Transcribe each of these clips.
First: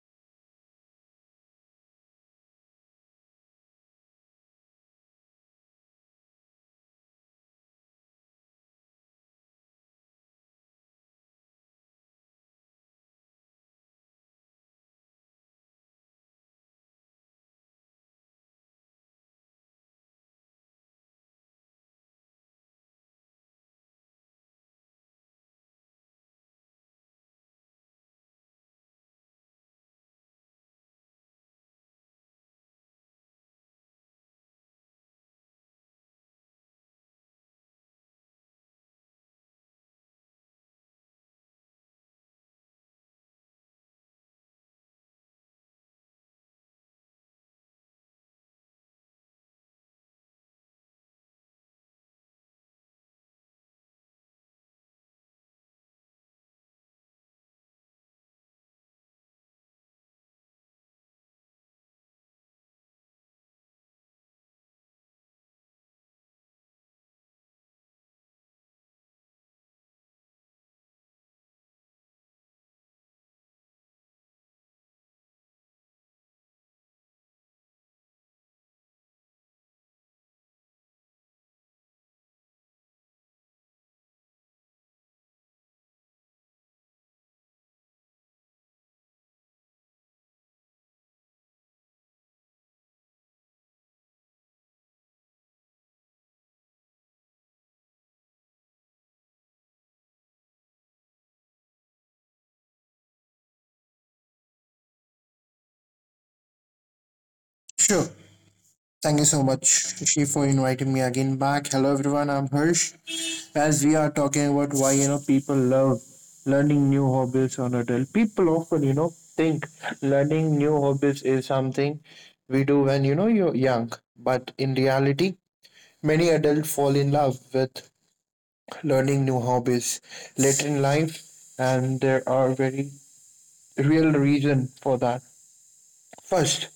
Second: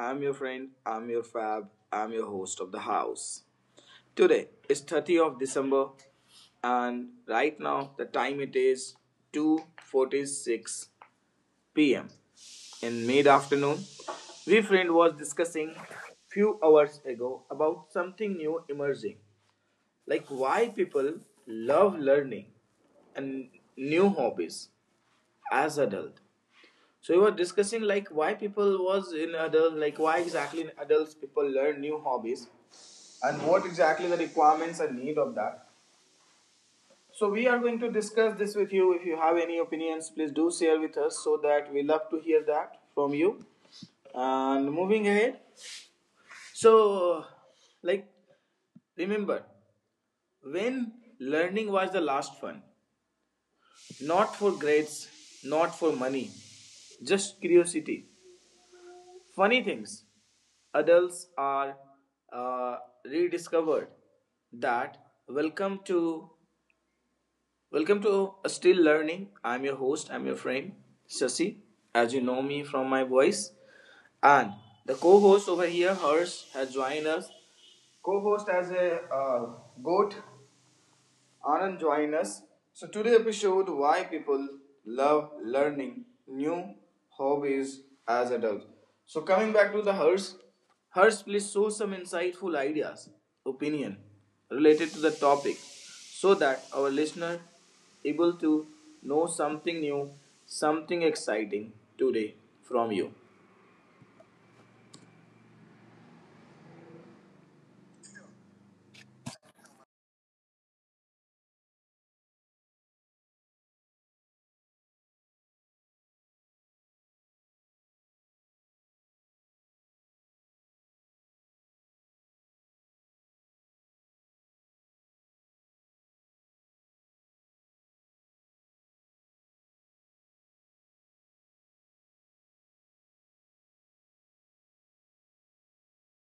I'm your friend, I'm your fab, I'm your host of the house. Today is 30th of December and right now the time it is 2:46 p.m. in mid afternoon. We friend was discussing few hours ago about something new emerging, like why people love learning and new hobbies as adult. So you were discussing like why people was in adult, like why exactly in adults people learn new hobbies, and what exactly the requirements and need of that. So we are going to discuss this with you. If you have any opinions, please do share with us so that we love to hear that from you. And moving ahead, so like remember when learning was the last fun, not for grades, not for money, just curiosity. Funny things. Adults are uh, rediscovered that. Welcome to still learning. I'm your host, I'm your friend Shashi, as you know me from my voice. And the co-host over here, Hers, has joined us, co-host as a goat Anand join us. So today episode why people love learning new hobbies as adults. So coming back to the Hers, Hers please show some insightful ideas, opinion related to the topic so that our listener able to know something new, something exciting today from you. Sure. Thank you so much, Rishi, for inviting me again back. Hello, everyone. I'm Harsh. As we are talking about why people love learning new hobbies on adult, people often think learning new hobbies is something we do when you're young, but in reality, many adults fall in love with learning new hobbies later in life, and there are very real reason for that. First,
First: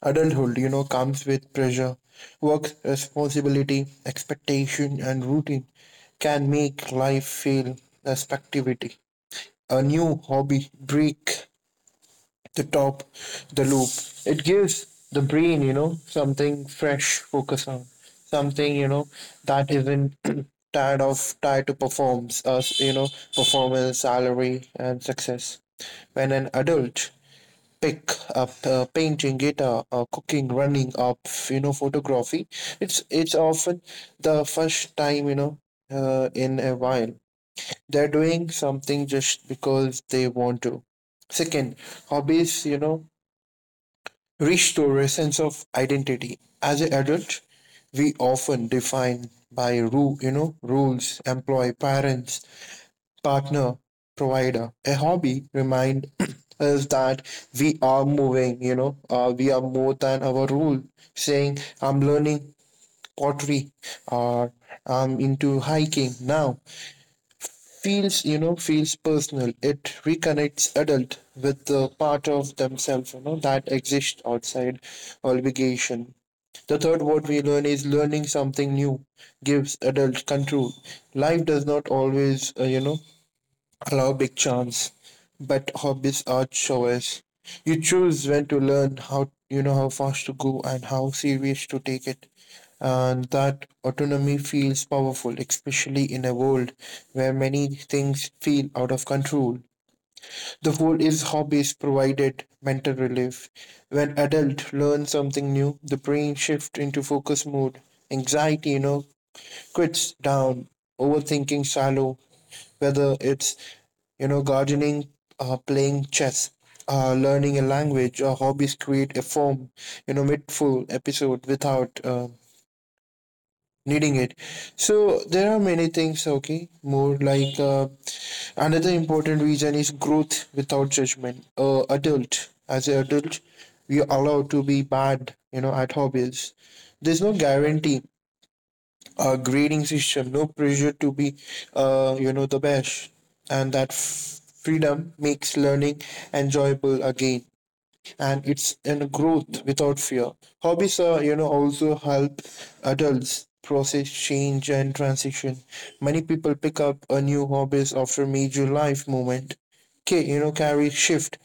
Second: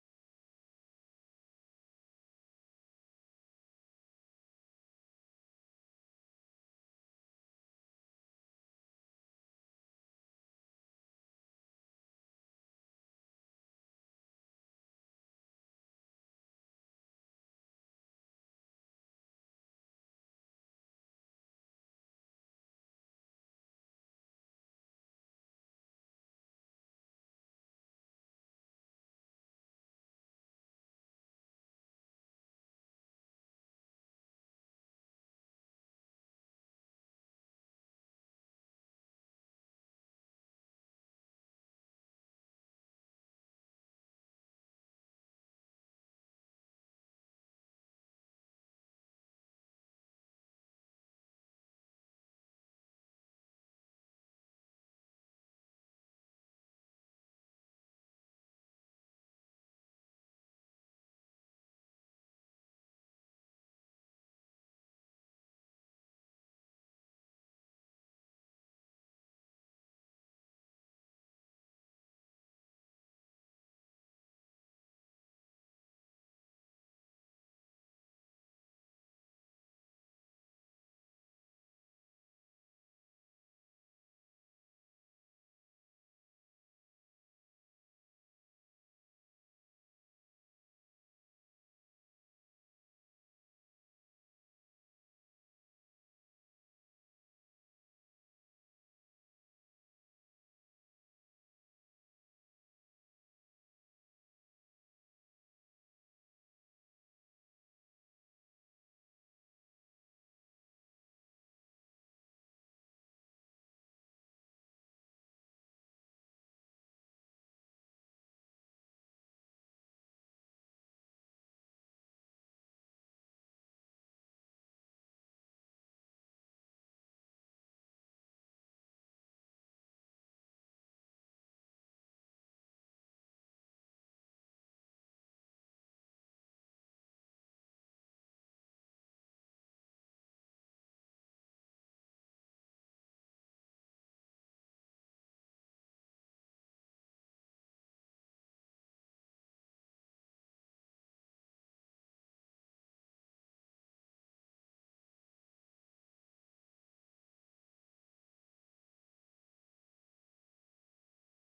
adulthood, you know, comes with pressure. Work responsibility, expectation, and routine can make life feel as activity. A new hobby break the top, the loop. It gives the brain, you know, something fresh, focus on something, you know, that isn't tired of tied to performs us, you know, performance, salary, and success when an adult pick up painting guitar cooking running up photography it's often the first time in a while they're doing something just because they want to second hobbies restore a sense of identity as an adult we often define by rules employ parents partner, provider. A hobby remind us that we are we are more than our role. Saying, I'm learning pottery or I'm into hiking now feels personal. It reconnects adult with the part of themselves, you know, that exists outside obligation. The third what we learn is learning something new gives adult control. Life does not always, allow big chance, but hobbies are choice. You choose when to learn, how you know how fast to go, and how serious to take it. And that autonomy feels powerful, especially in a world where many things feel out of control. The goal is hobbies provided mental relief. When adult learn something new, the brain shift into focus mode. Anxiety, you know, quits down, overthinking shallow, whether it's, you know, gardening, playing chess, learning a language, or hobbies create a form, you know, midful episode without needing it. So there are many things, okay, more like another important reason is growth without judgment. Adult, as an adult, we are allowed to be bad, you know, at hobbies. There's no guarantee a grading system, no pressure to be, you know, the best. And that freedom makes learning enjoyable again. And it's in growth without fear. Hobbies are, you know, also help adults process change and transition. Many people pick up a new hobbies after major life moment carry shift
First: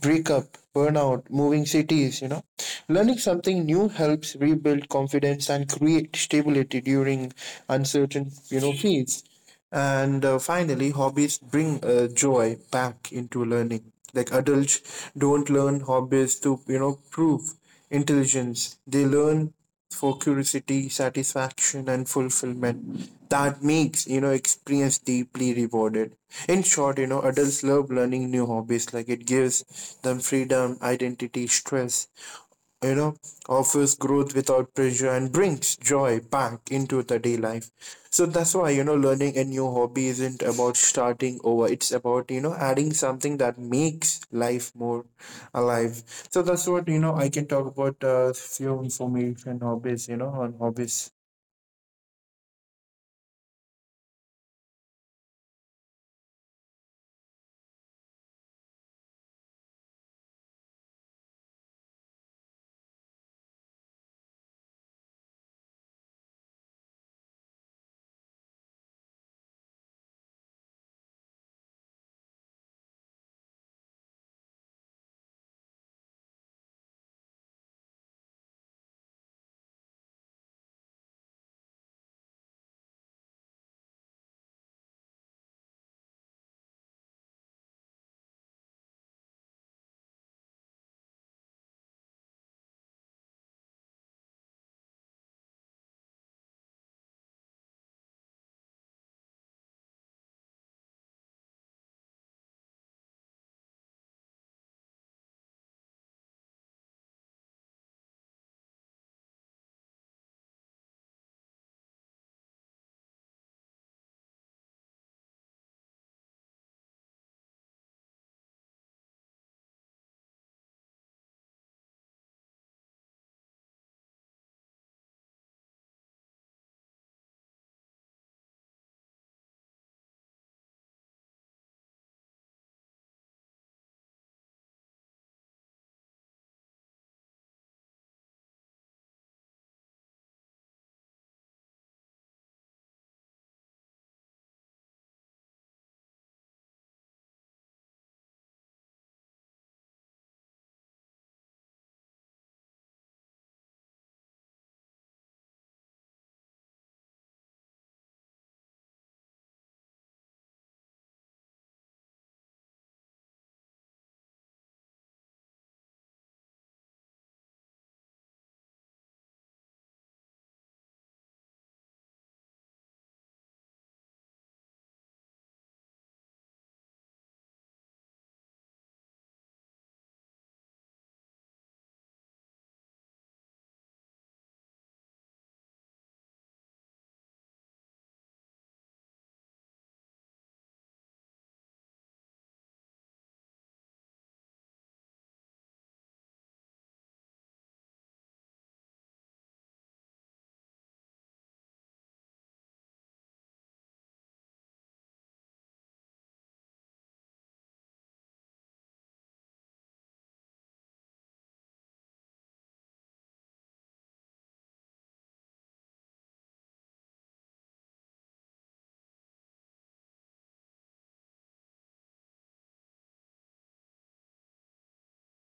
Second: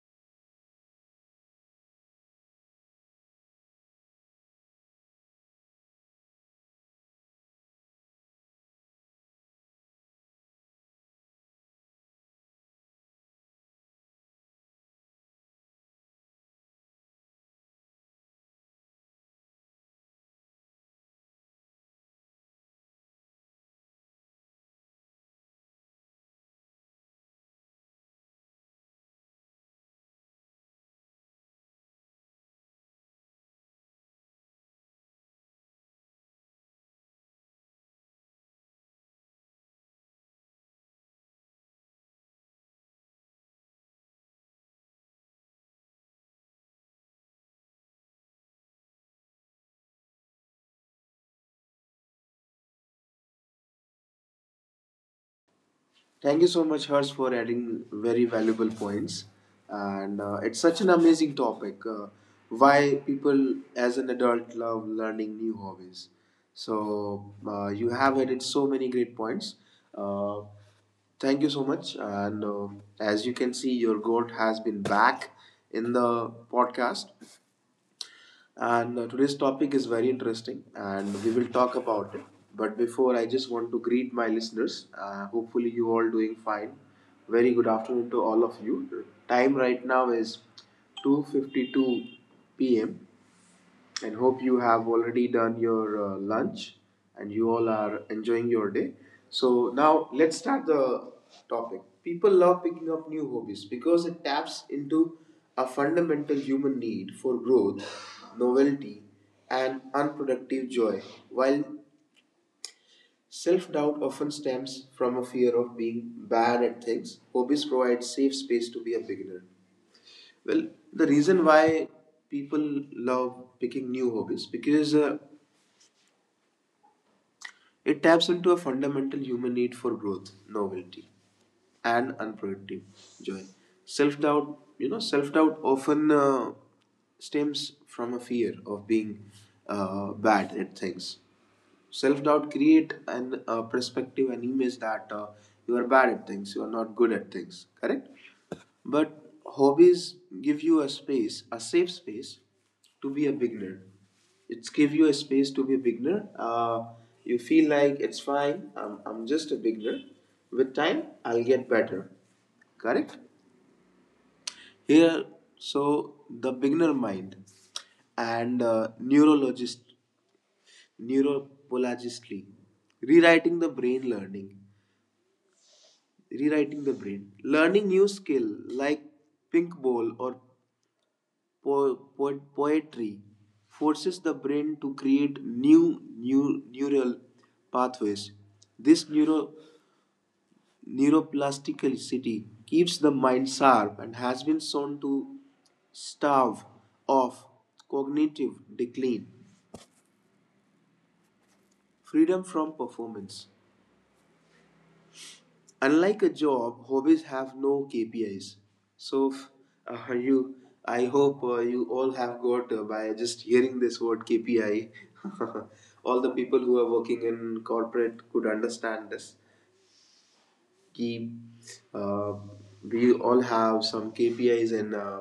breakup burnout moving cities learning something new helps rebuild confidence and create stability during uncertain periods and finally hobbies bring joy back into learning like adults don't learn hobbies to prove intelligence they learn for curiosity, satisfaction, and fulfillment that makes experience deeply rewarded. In short, adults love learning new hobbies like it gives them freedom, identity, stress, you know offers growth without pressure and brings joy back into the day life so that's why learning a new hobby isn't about starting over it's about adding something that makes life more alive so that's what I can talk about a few information hobbies on hobbies. Thank you so much, Hers, for adding very valuable points. And it's such an amazing topic. Why people as an adult love learning new hobbies. So, you have added so many great points. Uh, thank you so much. And as you can see, your goat has been back in the podcast. And today's topic is very interesting, and we will talk about it. But before, I just want to greet my listeners. Hopefully, you all doing fine. Very good afternoon to all of you. The time right now is 2:52 p.m. and hope you have already done your lunch and you all are enjoying your day. So now let's start the topic. People love picking up new hobbies because it taps into a fundamental human need for growth, novelty, and unproductive joy. While self doubt often stems from a fear of being bad at things, hobbies provide safe space to be a beginner. Well, the reason why people love picking new hobbies because it taps into a fundamental human need for growth, novelty, and unproductive joy. Self doubt, you know, self doubt often stems from a fear of being bad at things. Self doubt create an perspective, an image that you are bad at things, you are not good at things, correct? But hobbies give you a space, a safe space to be a beginner. It's give you a space to be a beginner. You feel like it's fine, I'm just a beginner. With time I'll get better, correct? Here, so the beginner mind. And neurologist, neuropologically rewriting the brain learning, new skill, like pink ball or poetry forces the brain to create new neural pathways. This neuroplasticity keeps the mind sharp and has been shown to starve off cognitive decline. Freedom from performance. Unlike a job, hobbies have no KPIs. So, you, I hope you all have got by just hearing this word KPI. All the people who are working in corporate could understand this. Keep, uh, we all have some KPIs in.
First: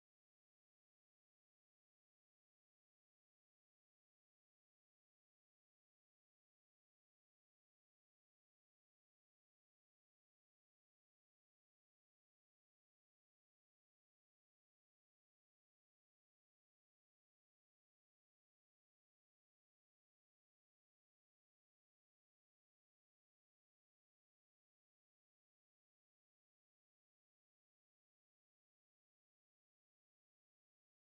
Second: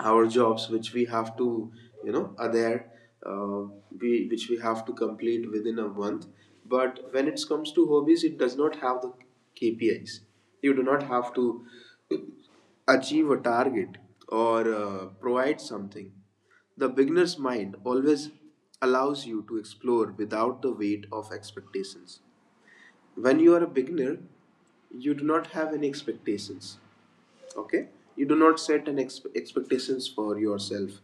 Our jobs which we have to you know are there, uh, we which we have to complete within a month. But when it comes to hobbies, it does not have the KPIs. You do not have to achieve a target or provide something. The beginner's mind always allows you to explore without the weight of expectations. When you are a beginner, you do not have any expectations, okay? You do not set an expectations for yourself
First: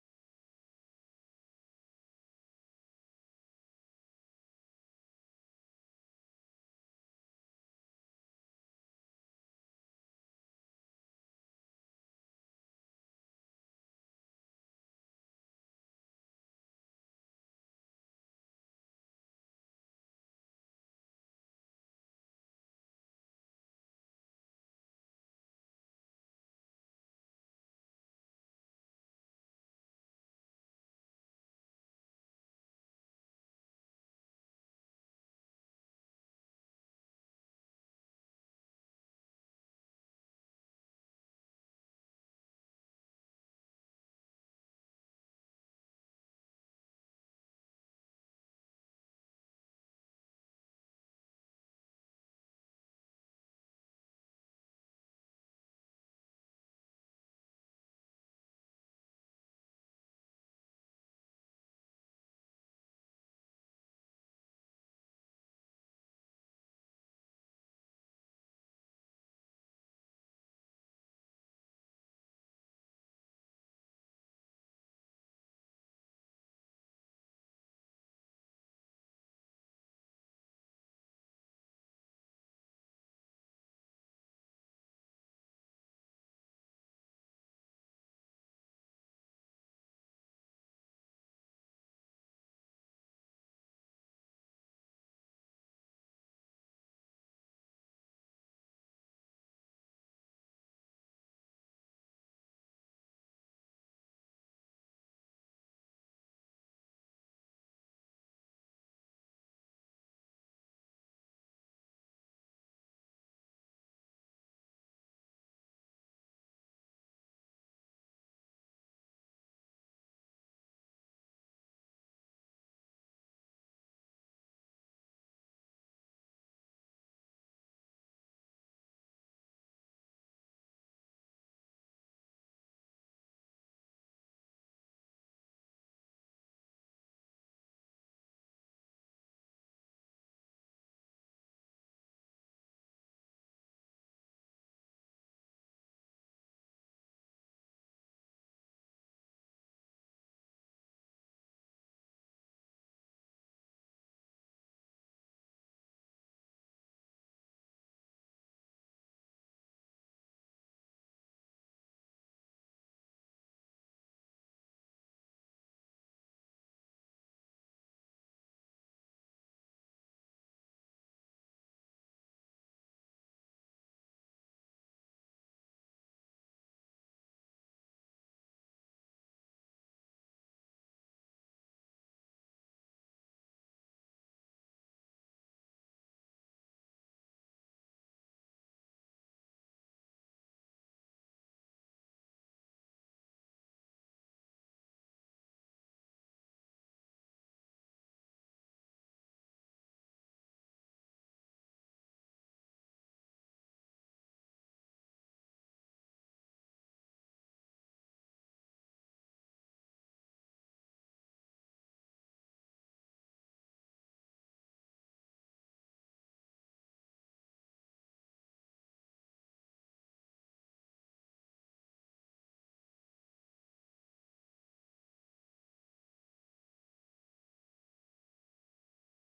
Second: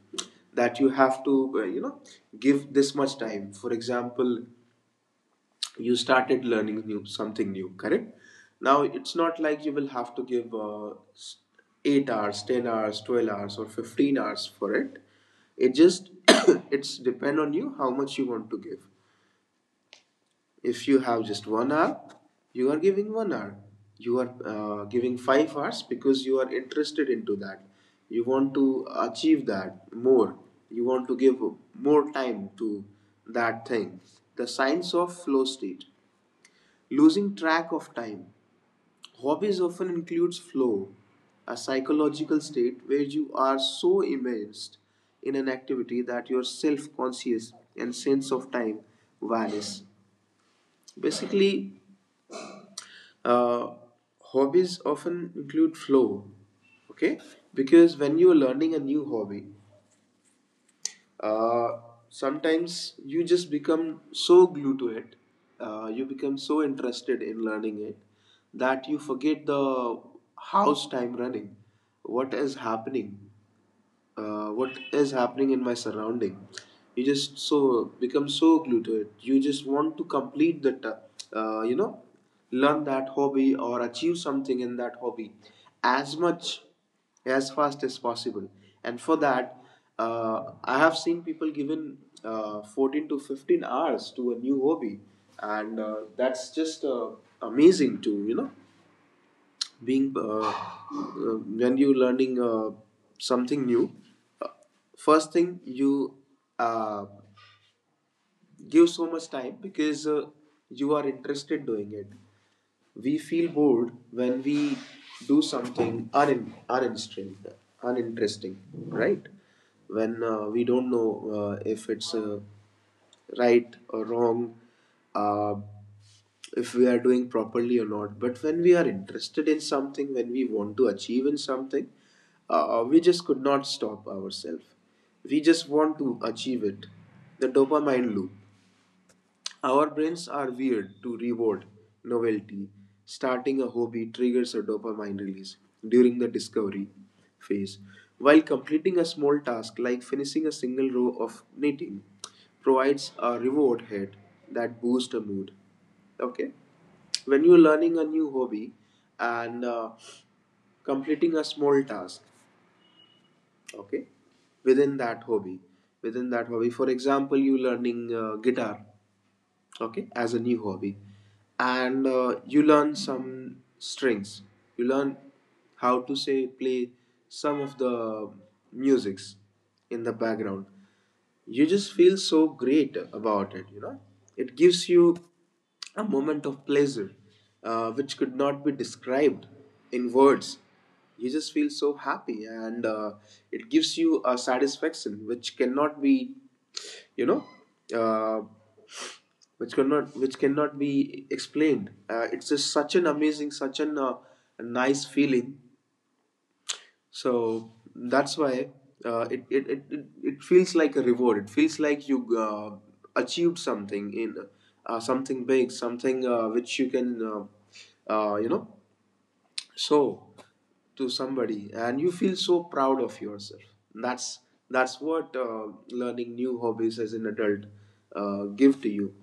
that you have to you know give this much time. For example, you started learning new something new, correct? Now it's not like you will have to give s- 8 hours, 10 hours, 12 hours or 15 hours for it. It just it's depend on you how much you want to give. If you have just 1 hour, you are giving 1 hour. You are giving 5 hours because you are interested into that. You want to achieve that more. You want to give more time to that thing. The science of flow state. Losing track of time. Hobbies often includes flow, a psychological state where you are so immersed in an activity that your self-conscious and sense of time vanish. Basically, uh, hobbies often include flow, okay? Because when you're learning a new hobby, uh, sometimes you just become so glued to it, you become so interested in learning it that you forget the house time running, what is happening, what is happening in my surrounding. You just so become so glued to it, you just want to complete that you know learn that hobby or achieve something in that hobby as much as fast as possible. And for that, I have seen people given 14 to 15 hours to a new hobby. And that's just amazing to you know being when you learning something new. uh, First thing you uh, give so much time because you are interested doing it. We feel bored when we do something uninteresting, uninteresting, right? When we don't know if it's right or wrong, uh, if we are doing properly or not. But when we are interested in something, when we want to achieve in something, we just could not stop ourselves. We just want to achieve it. The dopamine loop. Our brains are weird to reward novelty. Starting a hobby triggers a dopamine release during the discovery phase, while completing a small task like finishing a single row of knitting provides a reward hit that boosts a mood. Okay, when you're learning a new hobby and completing a small task, okay, within that hobby, within that hobby, for example, you learning guitar, okay, as a new hobby. And you learn some strings, you learn how to say play some of the musics in the background. You just feel so great about it, you know, it gives you a moment of pleasure which could not be described in words. You just feel so happy, and it gives you a satisfaction which cannot be, you know, uh, which cannot be explained. It's just such an amazing, such an nice feeling. So that's why it feels like a reward. It feels like you achieved something in something big, something which you can, you know, show to somebody, and you feel so proud of yourself. That's that's what learning new hobbies as an adult give to you.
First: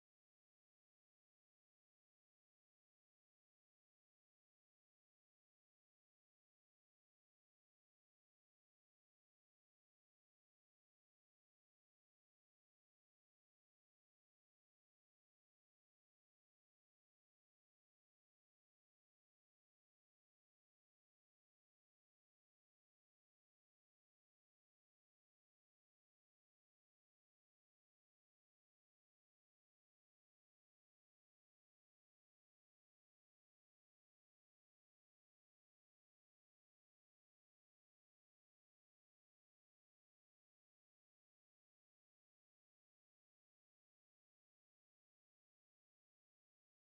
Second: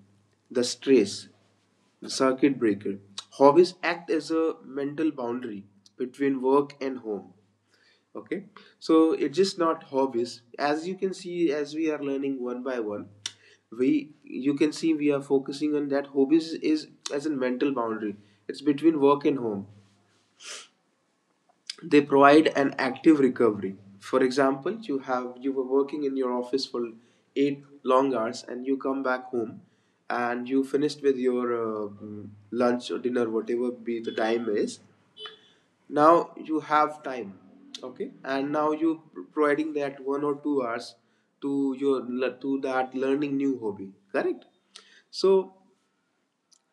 The stress, the circuit breaker. Hobbies act as a mental boundary between work and home, okay? So it's just not hobbies, as you can see, as we are learning one by one, we you can see we are focusing on that hobbies is as a mental boundary, it's between work and home. They provide an active recovery. For example, you have you were working in your office for 8 long hours and you come back home and you finished with your lunch or dinner, whatever be the time is. Now you have time, okay? And now you providing that 1 or 2 hours to your to that learning new hobby, correct? So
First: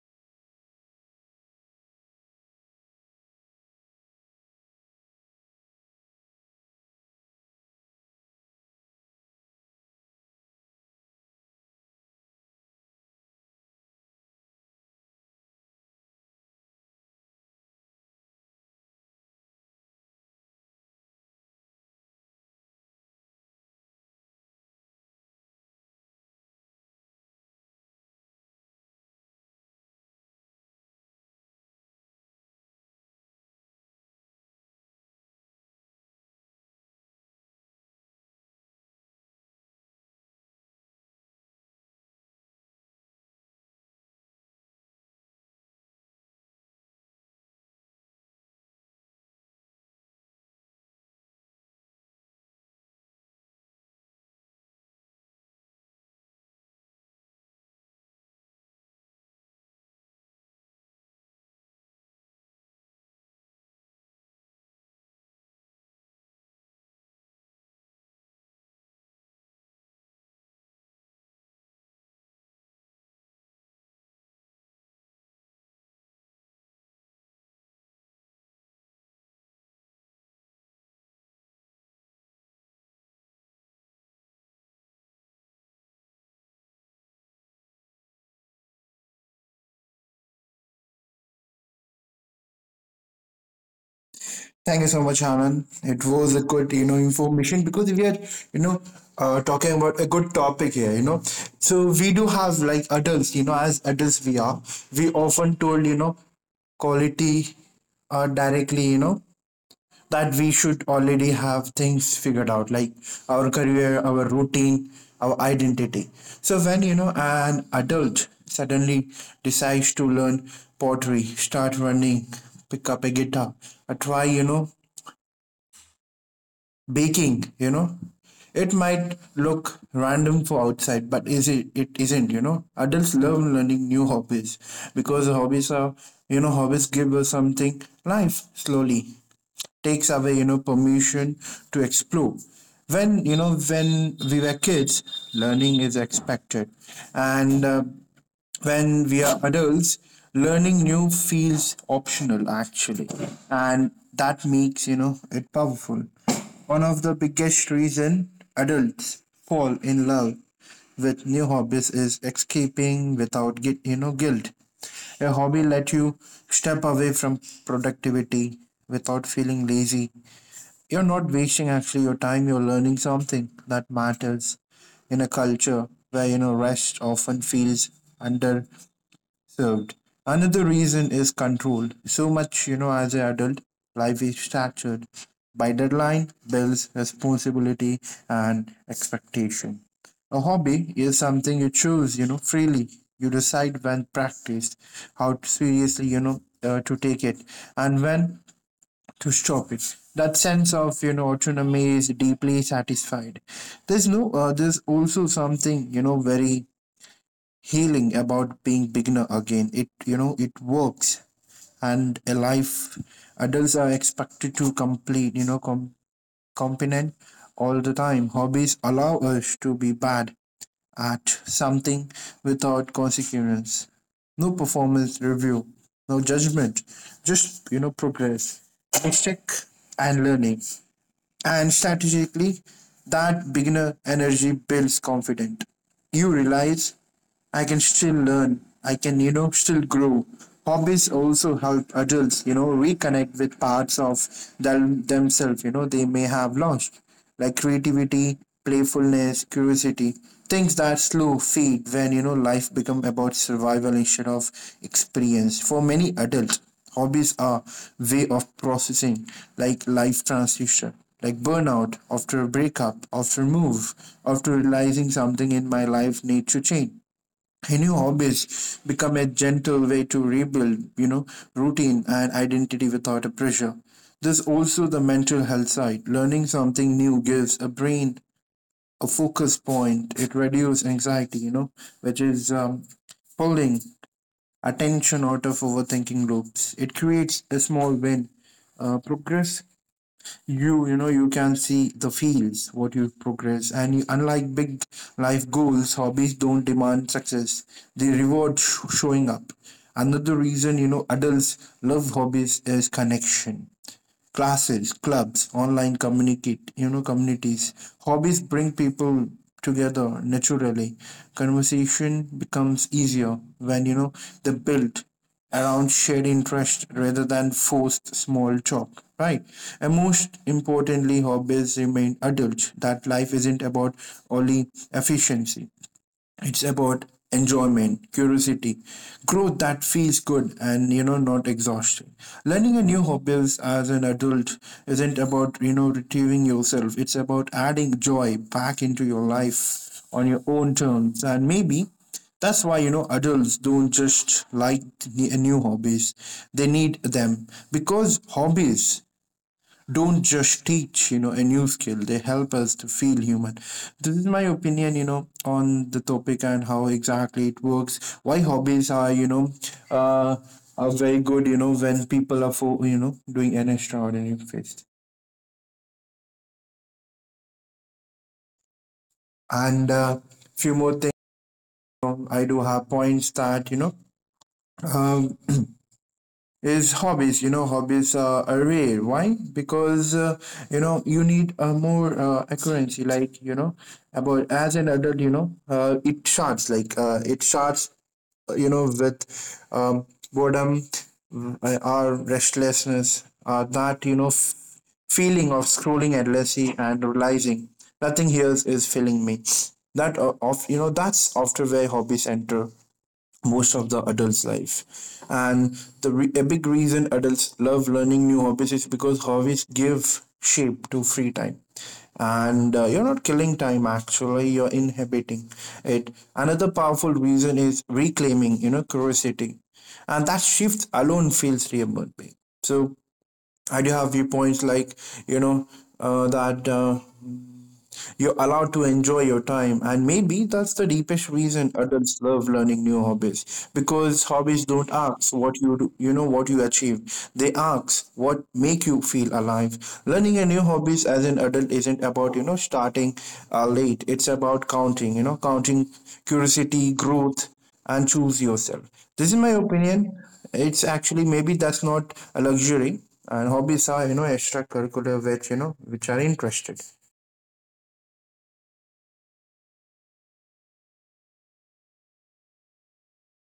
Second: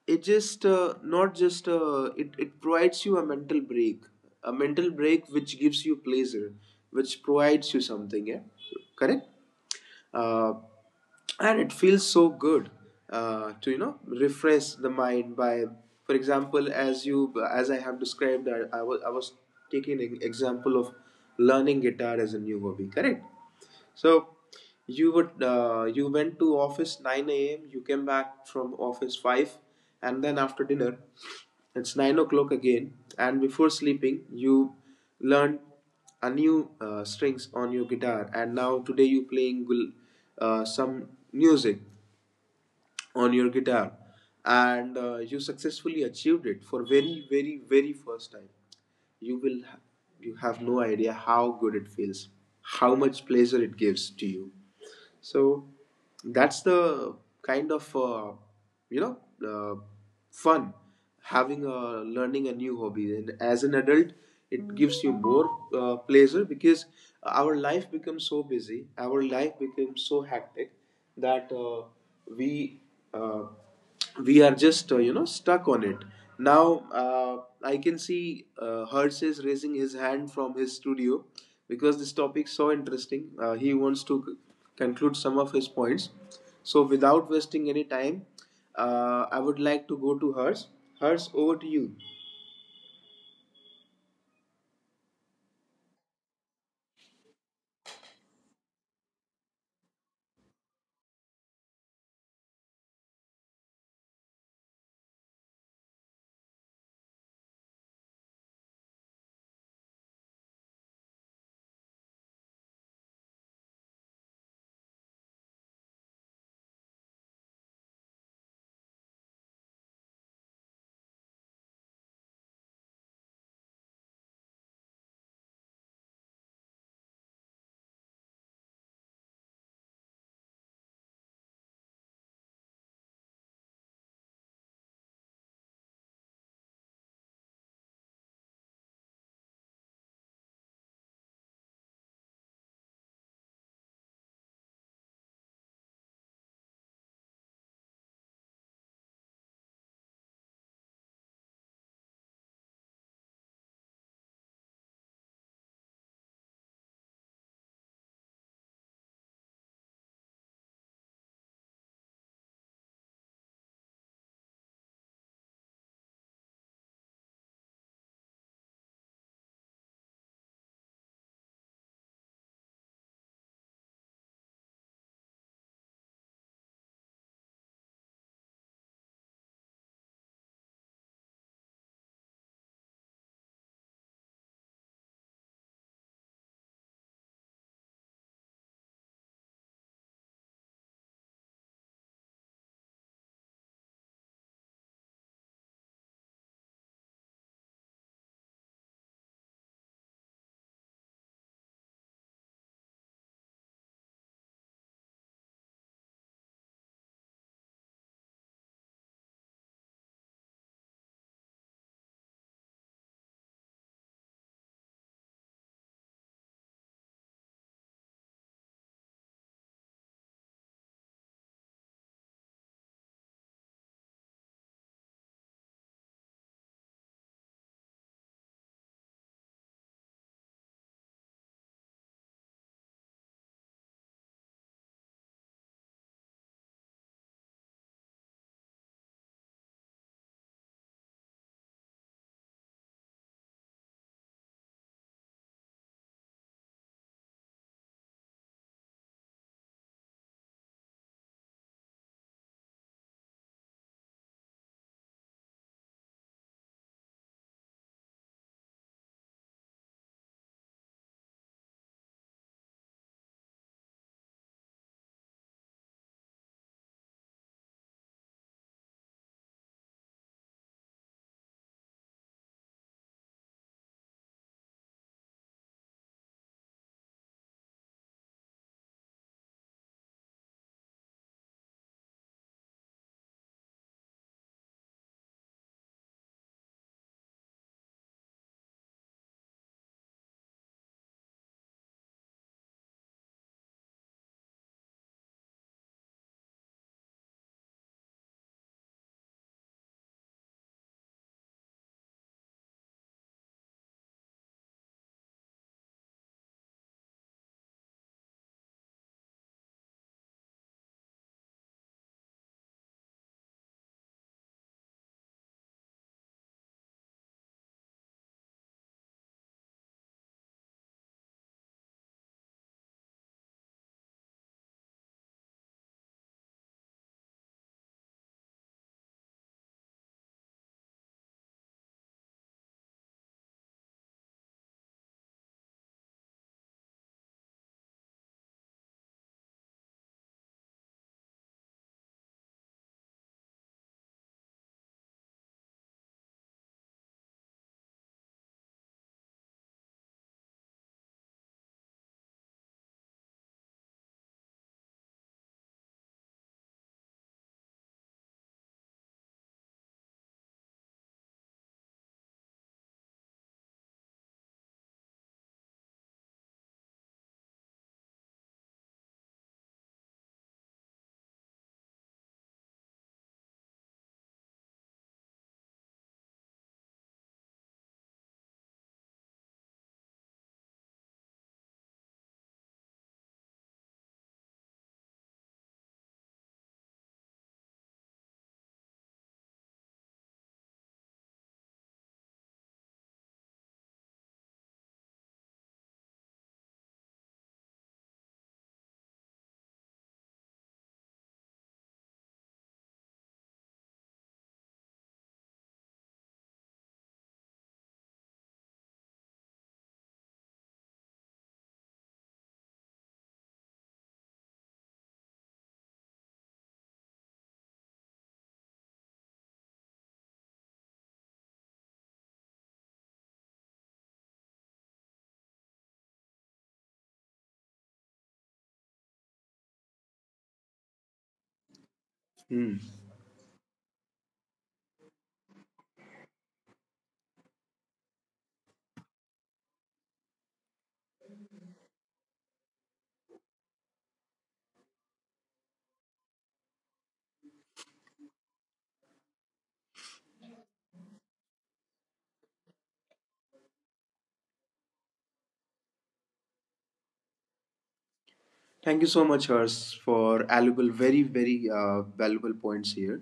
it just not just it provides you a mental break, a mental break which gives you pleasure, which provides you something, yeah, correct. uh, and it feels so good to you know refresh the mind by, for example, as you as I have described, I was taking an example of learning guitar as a new hobby, correct? So you would you went to office 9 a.m. You came back from office 5, and then after dinner, it's 9 o'clock again. And before sleeping, you learned a new strings on your guitar, and now today you playing some music on your guitar, and you successfully achieved it for very first time. you will ha- you have no idea how good it feels, how much pleasure it gives to you. So that's the kind of you know uh, fun having a learning a new hobby, and as an adult it gives you more pleasure because our life becomes so busy, our life becomes so hectic that we uh, we are just stuck on it. Now I can see Hertz is raising his hand from his studio because this topic is so interesting. He wants to conclude some of his points. So without wasting any time, I would like to go to Hertz. Hertz, over to you. Thank you so much, Anand. It was a good, you know, information because we are, you know, talking about a good topic here, you know. So we do have like adults, you know, as adults we are, we often told, you know, quality directly, you know, that we should already have things figured out, like our career, our routine, our identity. So when, you know, an adult suddenly decides to learn pottery, start running, pick up a guitar, or try, you know, baking it might look random for outside but is it it isn't adults love learning new hobbies because hobbies are hobbies give us something life slowly takes away permission to explore when when we were kids learning is expected and when we are adults, learning new feels optional actually, and that makes it powerful. One of the biggest reason adults fall in love with new hobbies is escaping without get, guilt. A hobby let you step away from productivity without feeling lazy. You're not wasting actually your time. You're learning something that matters in a culture where rest often feels undervalued served. Another reason is control. So much, you know, as an adult, life is structured by deadline, bills, responsibility, and expectation. A hobby is something you choose, you know, freely. You decide when practiced, how to seriously, to take it, and when to stop it. That sense of, you know, autonomy is deeply satisfied. There's no, there's also something, you know, very healing about being beginner again it you know it works and a life adults are expected to complete competent all the time hobbies allow us to be bad at something without consequence no performance review no judgment just progress mistake and learning and strategically, that beginner energy builds confidence. You realize I can still learn, I can, you know, still grow. Hobbies also help adults, you know, reconnect with parts of themselves, you know, they may have lost, like creativity, playfulness, curiosity, things that slow fade when, you know, life become about survival instead of experience. For many adults, hobbies are way of processing, like life transition, like burnout, after a breakup, after move, after realizing something in my life need to change. A new hobbies become a gentle way to rebuild, you know, routine and identity without a pressure. There's also the mental health side. Learning something new gives a brain a focus point. It reduces anxiety, you know, which is pulling attention out of overthinking loops. It creates a small win. Progress you can see the fields what you progress and you, unlike big life goals hobbies don't demand success they reward showing up another reason adults love hobbies is connection classes, clubs, online communities. Hobbies bring people together naturally. Conversation becomes easier when, you know, they build around shared interest rather than forced small talk, right? And most importantly, hobbies remain adult, that life isn't about only efficiency. It's about enjoyment, curiosity, growth that feels good and not exhausting. Learning a new hobbies as an adult isn't about retrieving yourself. It's about adding joy back into your life on your own terms. And maybe that's why adults don't just like the new hobbies. They need them because hobbies don't just teach a new skill they help us to feel human. This is my opinion on the topic and how exactly it works why hobbies are uh are very good when people are for doing an extraordinary feast and few more things I do have points that um, is hobbies. You know, are rare. Why? Because you need a more accuracy. Like you know, about as an adult, you know, it starts like it starts. You know, with um, boredom, our restlessness, that you know, feeling of scrolling endlessly and realizing nothing here is filling me. That of you know that's after where hobbies enter most of the adult's life. And a big reason adults love learning new hobbies is because hobbies give shape to free time. And you're not killing time actually, you're inhibiting it. Another powerful reason is reclaiming, you know, curiosity. And that shift alone feels remarkable. So I do have viewpoints like, you know, that you're allowed to enjoy your time, and maybe that's the deepest reason adults love learning Hmm. new hobbies because hobbies don't ask what you do, what you achieve. They ask what make you feel alive. Learning a new hobbies as an adult isn't about you know starting late. It's about counting. Counting curiosity, growth, and choose yourself. This is my opinion. It's actually maybe that's not a luxury, and hobbies are extracurricular which which are interested. Thank you so much, Hers, for valuable, very valuable points here.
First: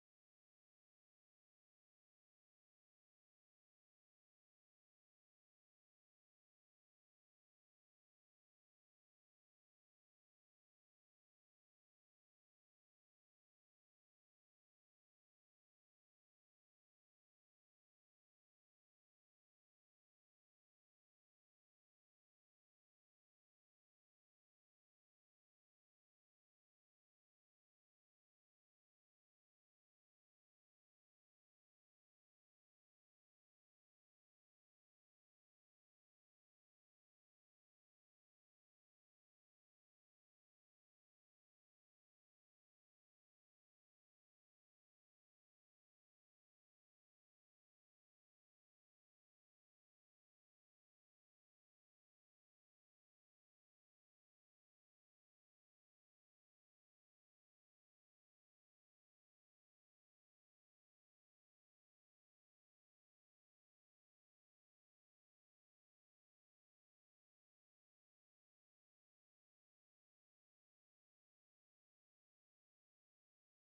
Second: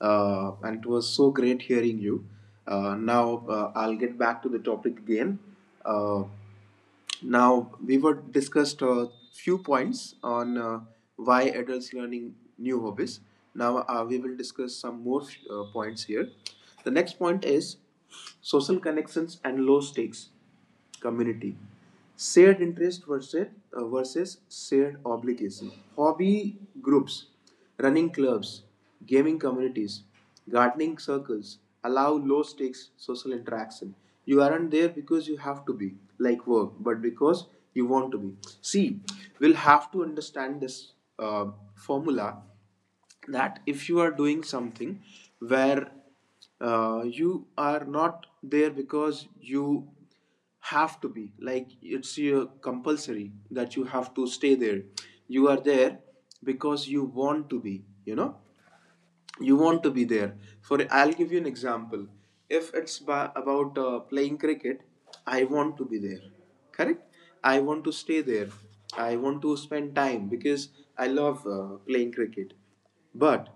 And it was so great hearing you. Now I'll get back to the topic again. Uh, now we were discussed a few points on why adults learning new hobbies. Now we will discuss some more points here. The next point is social connections and low stakes community, shared interest versus versus shared obligation. Hobby groups, running clubs, gaming communities, gardening circles allow low stakes social interaction. You aren't there because you have to be, like work, but because you want to be. See, we'll have to understand this uh, formula that if you are doing something where you are not there because you have to be, like it's your compulsory that you have to stay there. You are there because you want to be, you know, you want to be there. For, I'll give you an example. If it's about playing cricket, I want to be there, correct. I want to stay there, I want to spend time because I love playing cricket. But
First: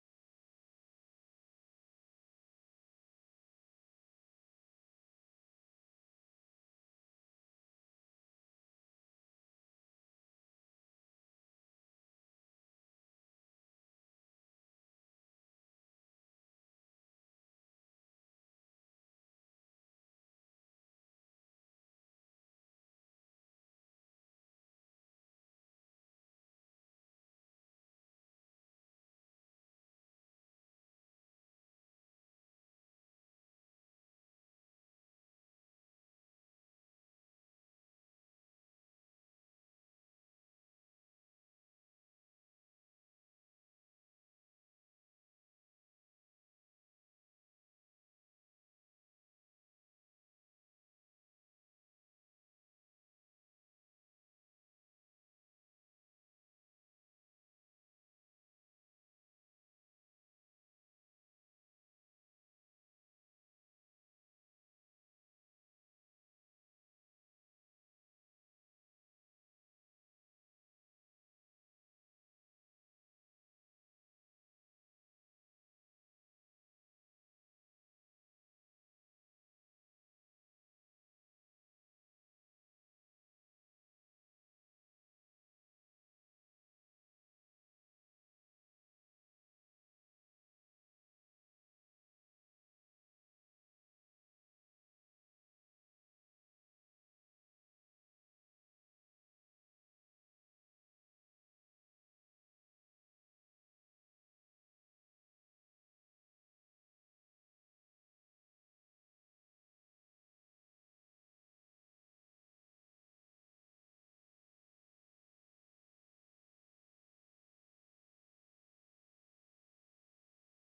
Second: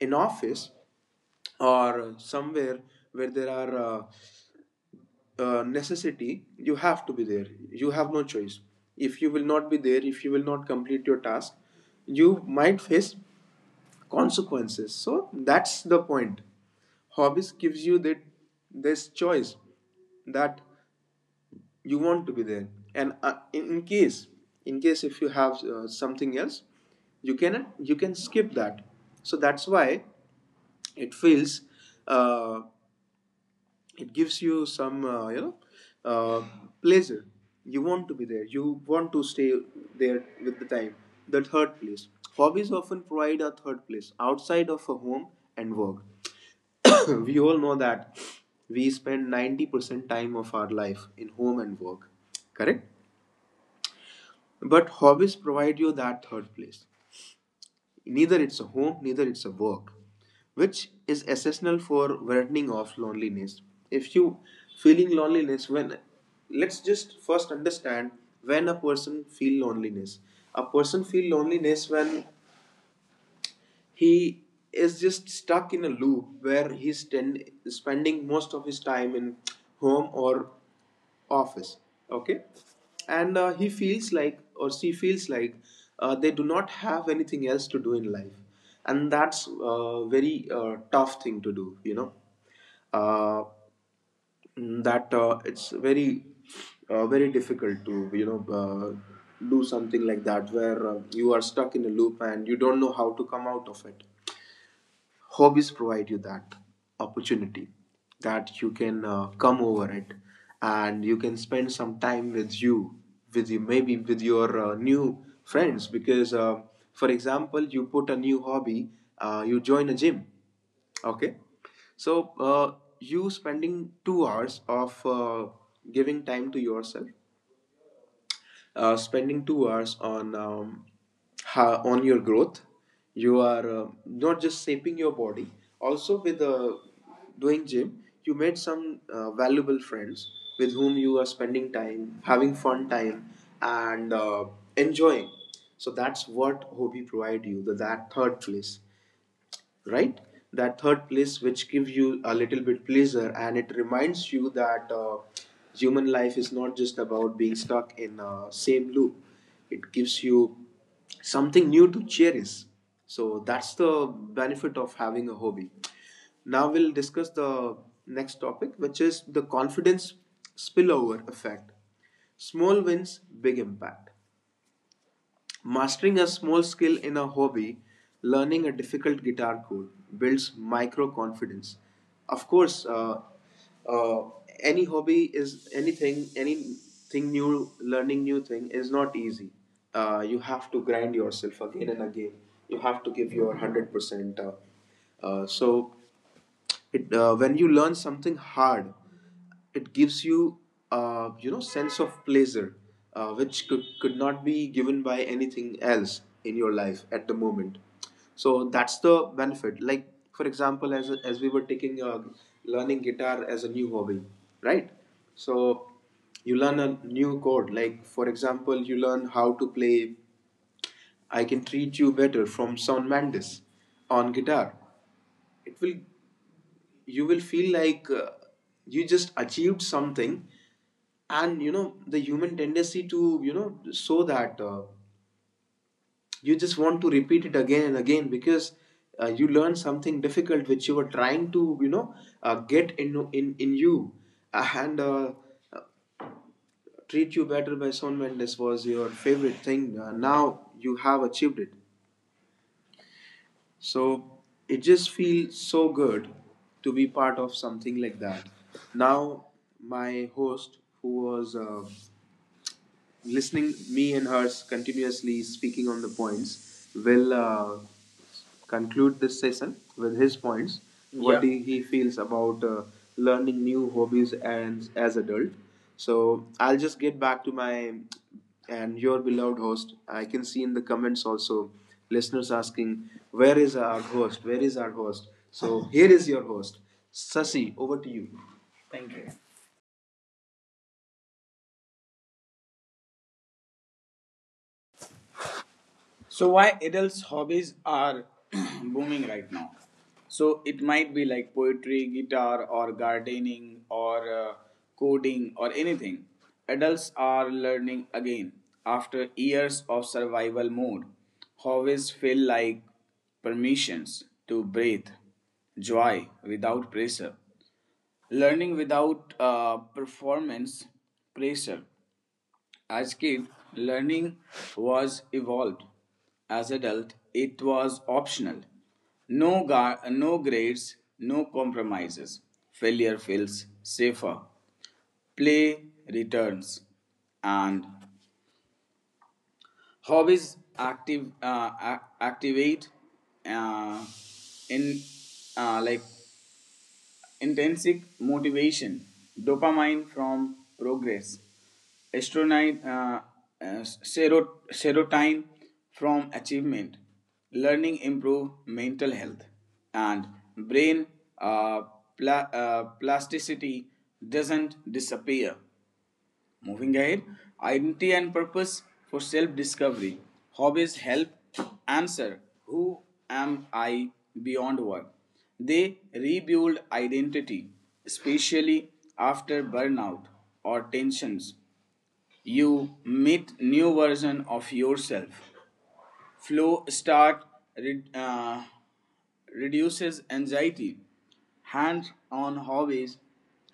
in office or somewhere where there are necessity, you have to be there, you have no choice. If you will not be there, if you will not complete your task, you might face consequences. So that's the point. Hobbies gives you that, this choice, that you want to be there. And in case, in case if you have something else, you can, you can skip that. So that's why it feels uh, it gives you some uh, pleasure. You want to be there, you want to stay there with the time. The third place. Hobbies often provide a third place outside of a home and work. We all know that we spend 90% time of our life in home and work, correct. But hobbies provide you that third place. Neither it's a home, neither it's a work, which is essential for widening of loneliness. If you feeling loneliness, when, let's just first understand, when a person feel loneliness, a person feel loneliness when he is just stuck in a loop where spending most of his time in home or office, okay. And he feels like or she feels like they do not have anything else to do in life. And that's a very tough thing to do, you know, uh, that it's very very difficult to, you know, do something like that where you are stuck in a loop and you don't know how to come out of it. Hobbies provide you that opportunity, that you can come over it and you can spend some time with you, with you, maybe with your new friends. Because for example, you put a new hobby, you join a gym, okay. So you spending 2 hours of giving time to yourself, spending 2 hours on on your growth. You are not just shaping your body, also with doing gym you made some valuable friends with whom you are spending time, having fun time, and enjoying. So that's what hobby provide you, the, that third place, right. That third place which gives you a little bit pleasure, and it reminds you that human life is not just about being stuck in a same loop. It gives you something new to cherish. So that's the benefit of having a hobby. Now we'll discuss the next topic, which is the confidence spillover effect, small wins big impact. Mastering a small skill in a hobby, learning a difficult guitar chord, builds micro confidence. Of course, uh, any hobby is anything new, learning new thing is not easy. You have to grind yourself again and again. You have to give your 100%. So it when you learn something hard, it gives you you know, sense of pleasure, which could not be given by anything else in your life at the moment. So that's the benefit. Like for example, as we were taking learning guitar as a new hobby, right. So you learn a new chord, like for example you learn how to play I Can Treat You Better from Shawn Mendes on guitar. It will, you will feel like you just achieved something. And you know the human tendency, to you know, so that you just want to repeat it again and again, because you learn something difficult which you were trying to, you know, get in, in you. And uh, Treat You Better by Shawn Mendes was your favorite thing. Now you have achieved it. So it just feels so good to be part of something like that. Now, my host, who was listening me and Hers continuously speaking on the points, will conclude this session with his points, what, yeah, he feels about learning new hobbies and as adult. So I'll just get back to my and your beloved host. I can see in the comments also listeners asking where is our host, where is our host. So here is your host, Sasi, over to you. Thank you. So why adults hobbies are booming right now? So it might be like poetry, guitar, or gardening, or coding, or anything. Adults are learning again after years of survival mode. Hobbies feel like permissions to breathe, joy without pressure, learning without performance pressure. As kid, learning was evolved. As adult, it was optional. No grades, no compromises. Failure feels safer. Play returns, and hobbies activate uh, in like intrinsic motivation, dopamine from progress, estronine, uh, serotonin from achievement, learning improve mental health, and brain uh, plasticity doesn't disappear. Moving ahead, identity and purpose for self discovery. Hobbies help answer, who am I beyond work. They rebuild identity, especially after burnout or tensions. You meet new version of yourself. Flow Start uh, reduces anxiety. Hands on hobbies